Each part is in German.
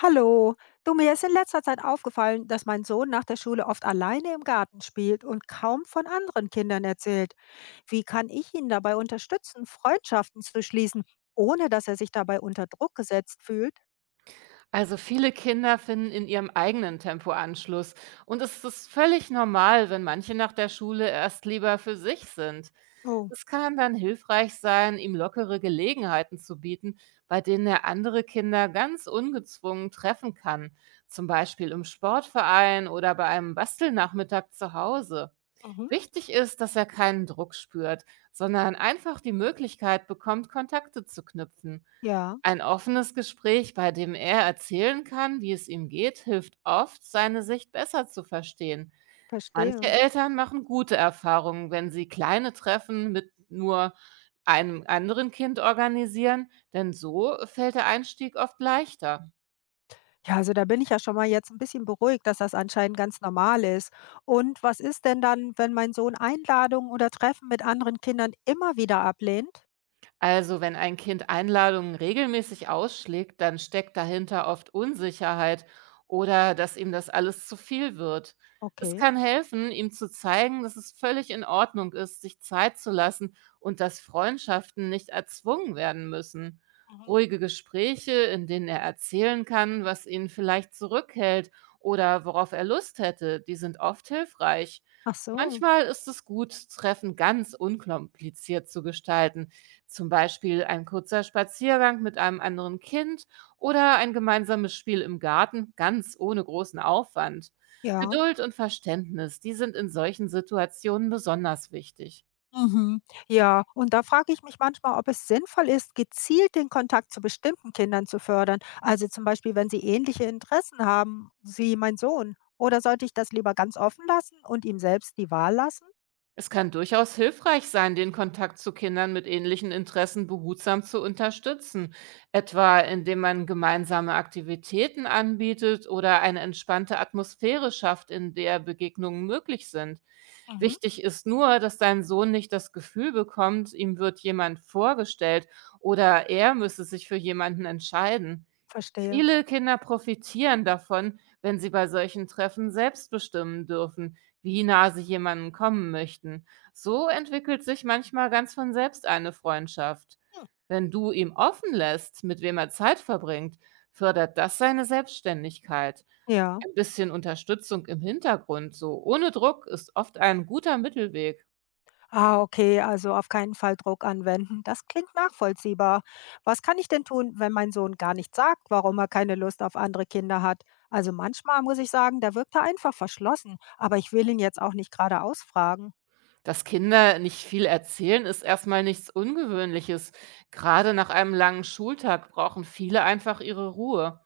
Hallo, du mir ist in letzter Zeit aufgefallen, dass mein Sohn nach der Schule oft alleine im Garten spielt und kaum von anderen Kindern erzählt. Wie kann ich ihn dabei unterstützen, Freundschaften zu schließen, ohne dass er sich dabei unter Druck gesetzt fühlt? Also viele Kinder finden in ihrem eigenen Tempo Anschluss. Und es ist völlig normal, wenn manche nach der Schule erst lieber für sich sind. Oh, Es kann dann hilfreich sein, ihm lockere Gelegenheiten zu bieten, bei denen er andere Kinder ganz ungezwungen treffen kann. Zum Beispiel im Sportverein oder bei einem Bastelnachmittag zu Hause. mhm. Wichtig ist, dass er keinen Druck spürt, sondern einfach die Möglichkeit bekommt, Kontakte zu knüpfen. Ja, Ein offenes Gespräch, bei dem er erzählen kann, wie es ihm geht, hilft oft, seine Sicht besser zu verstehen. Manche verstehe. Eltern machen gute Erfahrungen, wenn sie kleine Treffen mit nur einem anderen Kind organisieren, denn so fällt der Einstieg oft leichter. Ja, also da bin ich ja schon mal jetzt ein bisschen beruhigt, dass das anscheinend ganz normal ist. Und was ist denn dann, wenn mein Sohn Einladungen oder Treffen mit anderen Kindern immer wieder ablehnt? Also, wenn ein Kind Einladungen regelmäßig ausschlägt, dann steckt dahinter oft Unsicherheit oder dass ihm das alles zu viel wird. Es Okay. kann helfen, ihm zu zeigen, dass es völlig in Ordnung ist, sich Zeit zu lassen und dass Freundschaften nicht erzwungen werden müssen. Mhm. Ruhige Gespräche, in denen er erzählen kann, was ihn vielleicht zurückhält oder worauf er Lust hätte, die sind oft hilfreich. Ach so, Manchmal ist es gut, Treffen ganz unkompliziert zu gestalten, zum Beispiel ein kurzer Spaziergang mit einem anderen Kind oder ein gemeinsames Spiel im Garten, ganz ohne großen Aufwand. ja. Geduld und Verständnis, die sind in solchen Situationen besonders wichtig. Mhm. Ja, und da frage ich mich manchmal, ob es sinnvoll ist, gezielt den Kontakt zu bestimmten Kindern zu fördern. Also zum Beispiel, wenn sie ähnliche Interessen haben wie mein Sohn. Oder sollte ich das lieber ganz offen lassen und ihm selbst die Wahl lassen? Es kann durchaus hilfreich sein, den Kontakt zu Kindern mit ähnlichen Interessen behutsam zu unterstützen, etwa indem man gemeinsame Aktivitäten anbietet oder eine entspannte Atmosphäre schafft, in der Begegnungen möglich sind. Mhm. Wichtig ist nur, dass dein Sohn nicht das Gefühl bekommt, ihm wird jemand vorgestellt oder er müsse sich für jemanden entscheiden. Verstehe. Viele Kinder profitieren davon, wenn sie bei solchen Treffen selbst bestimmen dürfen, wie nah sie jemanden kommen möchten. So entwickelt sich manchmal ganz von selbst eine Freundschaft. Hm. Wenn du ihm offen lässt, mit wem er Zeit verbringt, fördert das seine Selbstständigkeit. Ja. Ein bisschen Unterstützung im Hintergrund, so ohne Druck, ist oft ein guter Mittelweg. Ah, okay, also auf keinen Fall Druck anwenden. Das klingt nachvollziehbar. Was kann ich denn tun, wenn mein Sohn gar nicht sagt, warum er keine Lust auf andere Kinder hat? Also manchmal muss ich sagen, da wirkt er einfach verschlossen, aber ich will ihn jetzt auch nicht gerade ausfragen. Dass Kinder nicht viel erzählen, ist erstmal nichts Ungewöhnliches. Gerade nach einem langen Schultag brauchen viele einfach ihre Ruhe.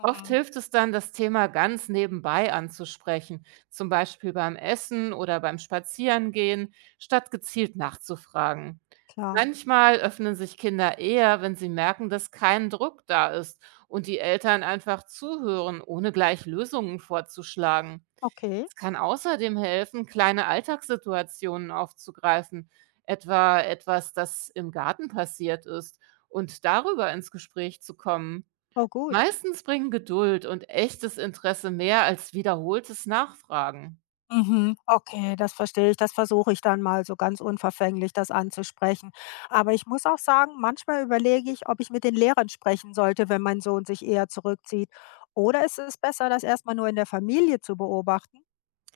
Oft hilft es dann, das Thema ganz nebenbei anzusprechen, zum Beispiel beim Essen oder beim Spazierengehen, statt gezielt nachzufragen. klar. Manchmal öffnen sich Kinder eher, wenn sie merken, dass kein Druck da ist und die Eltern einfach zuhören, ohne gleich Lösungen vorzuschlagen. Okay. Es kann außerdem helfen, kleine Alltagssituationen aufzugreifen, etwa etwas, das im Garten passiert ist, und darüber ins Gespräch zu kommen. Oh, gut. Meistens bringen Geduld und echtes Interesse mehr als wiederholtes Nachfragen. Mhm. Okay, das verstehe ich. Das versuche ich dann mal so ganz unverfänglich, das anzusprechen. Aber ich muss auch sagen, manchmal überlege ich, ob ich mit den Lehrern sprechen sollte, wenn mein Sohn sich eher zurückzieht. Oder ist es besser, das erstmal nur in der Familie zu beobachten?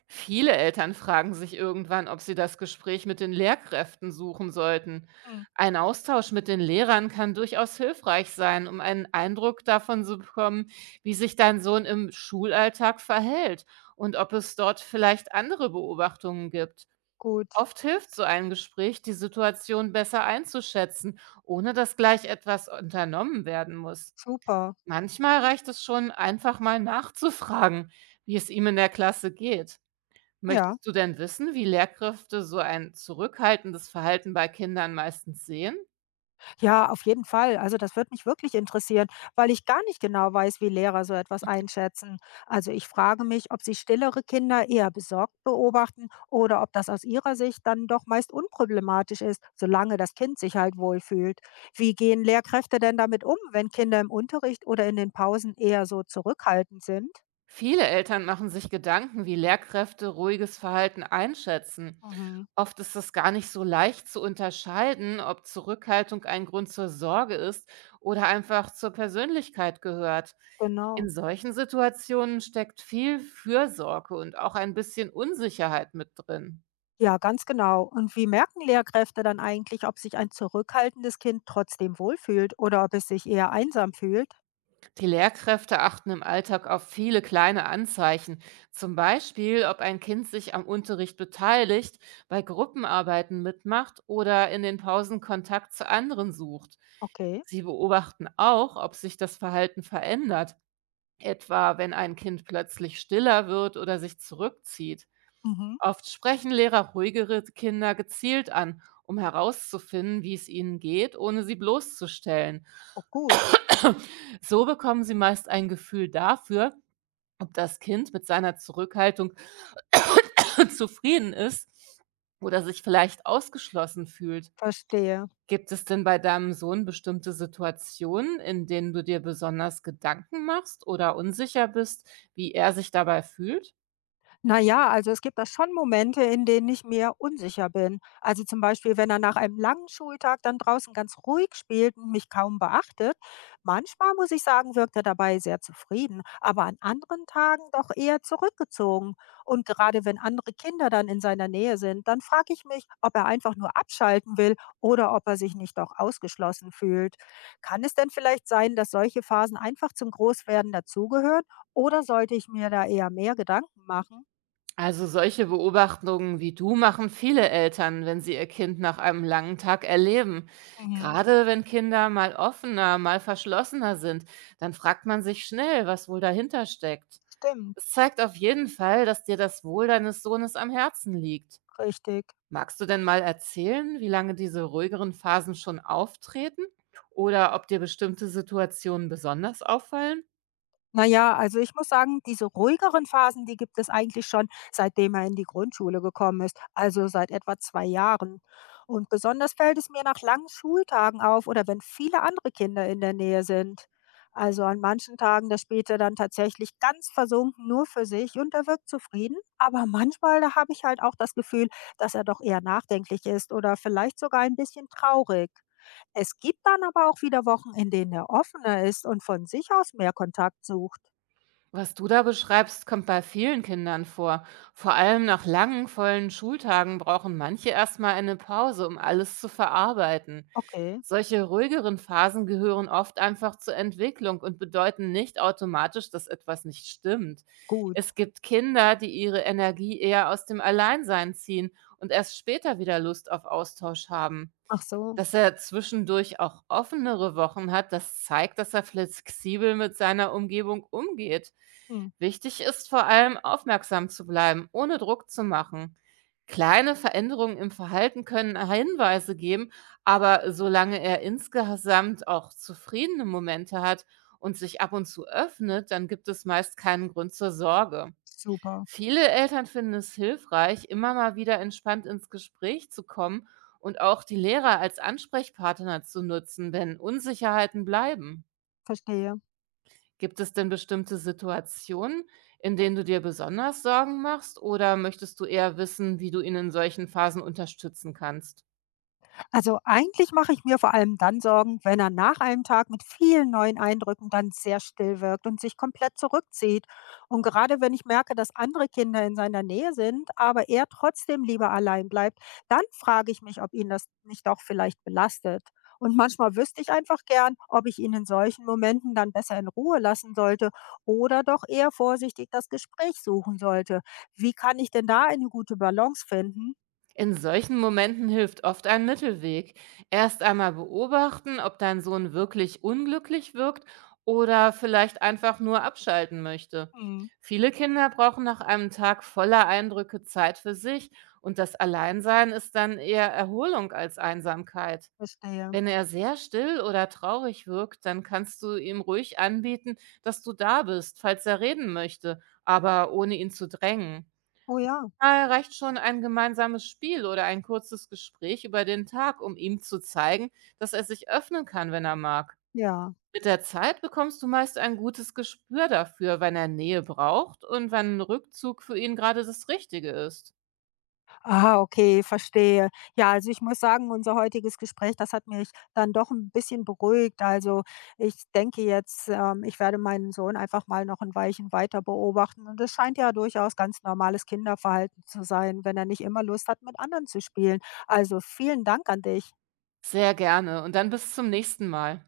Viele Eltern fragen sich irgendwann, ob sie das Gespräch mit den Lehrkräften suchen sollten. Hm, Ein Austausch mit den Lehrern kann durchaus hilfreich sein, um einen Eindruck davon zu bekommen, wie sich dein Sohn im Schulalltag verhält und ob es dort vielleicht andere Beobachtungen gibt. gut, Oft hilft so ein Gespräch, die Situation besser einzuschätzen, ohne dass gleich etwas unternommen werden muss. super. Manchmal reicht es schon, einfach mal nachzufragen, wie es ihm in der Klasse geht. Ja. Möchtest du denn wissen, wie Lehrkräfte so ein zurückhaltendes Verhalten bei Kindern meistens sehen? Ja, auf jeden Fall. Also das würde mich wirklich interessieren, weil ich gar nicht genau weiß, wie Lehrer so etwas einschätzen. Also ich frage mich, ob sie stillere Kinder eher besorgt beobachten oder ob das aus ihrer Sicht dann doch meist unproblematisch ist, solange das Kind sich halt wohlfühlt. Wie gehen Lehrkräfte denn damit um, wenn Kinder im Unterricht oder in den Pausen eher so zurückhaltend sind? Viele Eltern machen sich Gedanken, wie Lehrkräfte ruhiges Verhalten einschätzen. Mhm. Oft ist es gar nicht so leicht zu unterscheiden, ob Zurückhaltung ein Grund zur Sorge ist oder einfach zur Persönlichkeit gehört. Genau. In solchen Situationen steckt viel Fürsorge und auch ein bisschen Unsicherheit mit drin. Ja, ganz genau. Und wie merken Lehrkräfte dann eigentlich, ob sich ein zurückhaltendes Kind trotzdem wohlfühlt oder ob es sich eher einsam fühlt? Die Lehrkräfte achten im Alltag auf viele kleine Anzeichen, zum Beispiel, ob ein Kind sich am Unterricht beteiligt, bei Gruppenarbeiten mitmacht oder in den Pausen Kontakt zu anderen sucht. Okay. Sie beobachten auch, ob sich das Verhalten verändert, etwa wenn ein Kind plötzlich stiller wird oder sich zurückzieht. Mhm. Oft sprechen Lehrer ruhigere Kinder gezielt an, um herauszufinden, wie es ihnen geht, ohne sie bloßzustellen. Oh, gut, So bekommen sie meist ein Gefühl dafür, ob das Kind mit seiner Zurückhaltung zufrieden ist oder sich vielleicht ausgeschlossen fühlt. verstehe. Gibt es denn bei deinem Sohn bestimmte Situationen, in denen du dir besonders Gedanken machst oder unsicher bist, wie er sich dabei fühlt? Na ja, also es gibt da schon Momente, in denen ich mir unsicher bin. Also zum Beispiel, wenn er nach einem langen Schultag dann draußen ganz ruhig spielt und mich kaum beachtet. Manchmal, muss ich sagen, wirkt er dabei sehr zufrieden, aber an anderen Tagen doch eher zurückgezogen. Und gerade wenn andere Kinder dann in seiner Nähe sind, dann frage ich mich, ob er einfach nur abschalten will oder ob er sich nicht doch ausgeschlossen fühlt. Kann es denn vielleicht sein, dass solche Phasen einfach zum Großwerden dazugehören? Oder sollte ich mir da eher mehr Gedanken machen? Also solche Beobachtungen wie du machen viele Eltern, wenn sie ihr Kind nach einem langen Tag erleben. Mhm. Gerade wenn Kinder mal offener, mal verschlossener sind, dann fragt man sich schnell, was wohl dahinter steckt. Stimmt, Es zeigt auf jeden Fall, dass dir das Wohl deines Sohnes am Herzen liegt. richtig. Magst du denn mal erzählen, wie lange diese ruhigeren Phasen schon auftreten oder ob dir bestimmte Situationen besonders auffallen? Na ja, also ich muss sagen, diese ruhigeren Phasen, die gibt es eigentlich schon, seitdem er in die Grundschule gekommen ist, also seit etwa 2 Jahren. Und besonders fällt es mir nach langen Schultagen auf oder wenn viele andere Kinder in der Nähe sind. Also an manchen Tagen, da spielt er dann tatsächlich ganz versunken nur für sich und er wirkt zufrieden. Aber manchmal, da habe ich halt auch das Gefühl, dass er doch eher nachdenklich ist oder vielleicht sogar ein bisschen traurig. Es gibt dann aber auch wieder Wochen, in denen er offener ist und von sich aus mehr Kontakt sucht. Was du da beschreibst, kommt bei vielen Kindern vor. Vor allem nach langen, vollen Schultagen brauchen manche erstmal eine Pause, um alles zu verarbeiten. Okay, Solche ruhigeren Phasen gehören oft einfach zur Entwicklung und bedeuten nicht automatisch, dass etwas nicht stimmt. gut. Es gibt Kinder, die ihre Energie eher aus dem Alleinsein ziehen und erst später wieder Lust auf Austausch haben. Ach so, Dass er zwischendurch auch offenere Wochen hat, das zeigt, dass er flexibel mit seiner Umgebung umgeht. hm, Wichtig ist vor allem, aufmerksam zu bleiben, ohne Druck zu machen. Kleine Veränderungen im Verhalten können Hinweise geben, aber solange er insgesamt auch zufriedene Momente hat und sich ab und zu öffnet, dann gibt es meist keinen Grund zur Sorge. super, Viele Eltern finden es hilfreich, immer mal wieder entspannt ins Gespräch zu kommen und auch die Lehrer als Ansprechpartner zu nutzen, wenn Unsicherheiten bleiben. verstehe. Gibt es denn bestimmte Situationen, in denen du dir besonders Sorgen machst oder möchtest du eher wissen, wie du ihn in solchen Phasen unterstützen kannst? Also eigentlich mache ich mir vor allem dann Sorgen, wenn er nach einem Tag mit vielen neuen Eindrücken dann sehr still wirkt und sich komplett zurückzieht. Und gerade wenn ich merke, dass andere Kinder in seiner Nähe sind, aber er trotzdem lieber allein bleibt, dann frage ich mich, ob ihn das nicht auch vielleicht belastet. Und manchmal wüsste ich einfach gern, ob ich ihn in solchen Momenten dann besser in Ruhe lassen sollte oder doch eher vorsichtig das Gespräch suchen sollte. Wie kann ich denn da eine gute Balance finden? In solchen Momenten hilft oft ein Mittelweg. Erst einmal beobachten, ob dein Sohn wirklich unglücklich wirkt oder vielleicht einfach nur abschalten möchte. Hm, Viele Kinder brauchen nach einem Tag voller Eindrücke Zeit für sich und das Alleinsein ist dann eher Erholung als Einsamkeit. verstehe. Wenn er sehr still oder traurig wirkt, dann kannst du ihm ruhig anbieten, dass du da bist, falls er reden möchte, aber ohne ihn zu drängen. Oh ja, Manchmal reicht schon ein gemeinsames Spiel oder ein kurzes Gespräch über den Tag, um ihm zu zeigen, dass er sich öffnen kann, wenn er mag. ja. Mit der Zeit bekommst du meist ein gutes Gespür dafür, wann er Nähe braucht und wann ein Rückzug für ihn gerade das Richtige ist. Ah, okay, verstehe. Ja, also ich muss sagen, unser heutiges Gespräch, das hat mich dann doch ein bisschen beruhigt. Also, ich denke jetzt, ich werde meinen Sohn einfach mal noch ein Weilchen weiter beobachten und das scheint ja durchaus ganz normales Kinderverhalten zu sein, wenn er nicht immer Lust hat, mit anderen zu spielen. Also, vielen Dank an dich. Sehr gerne und dann bis zum nächsten Mal.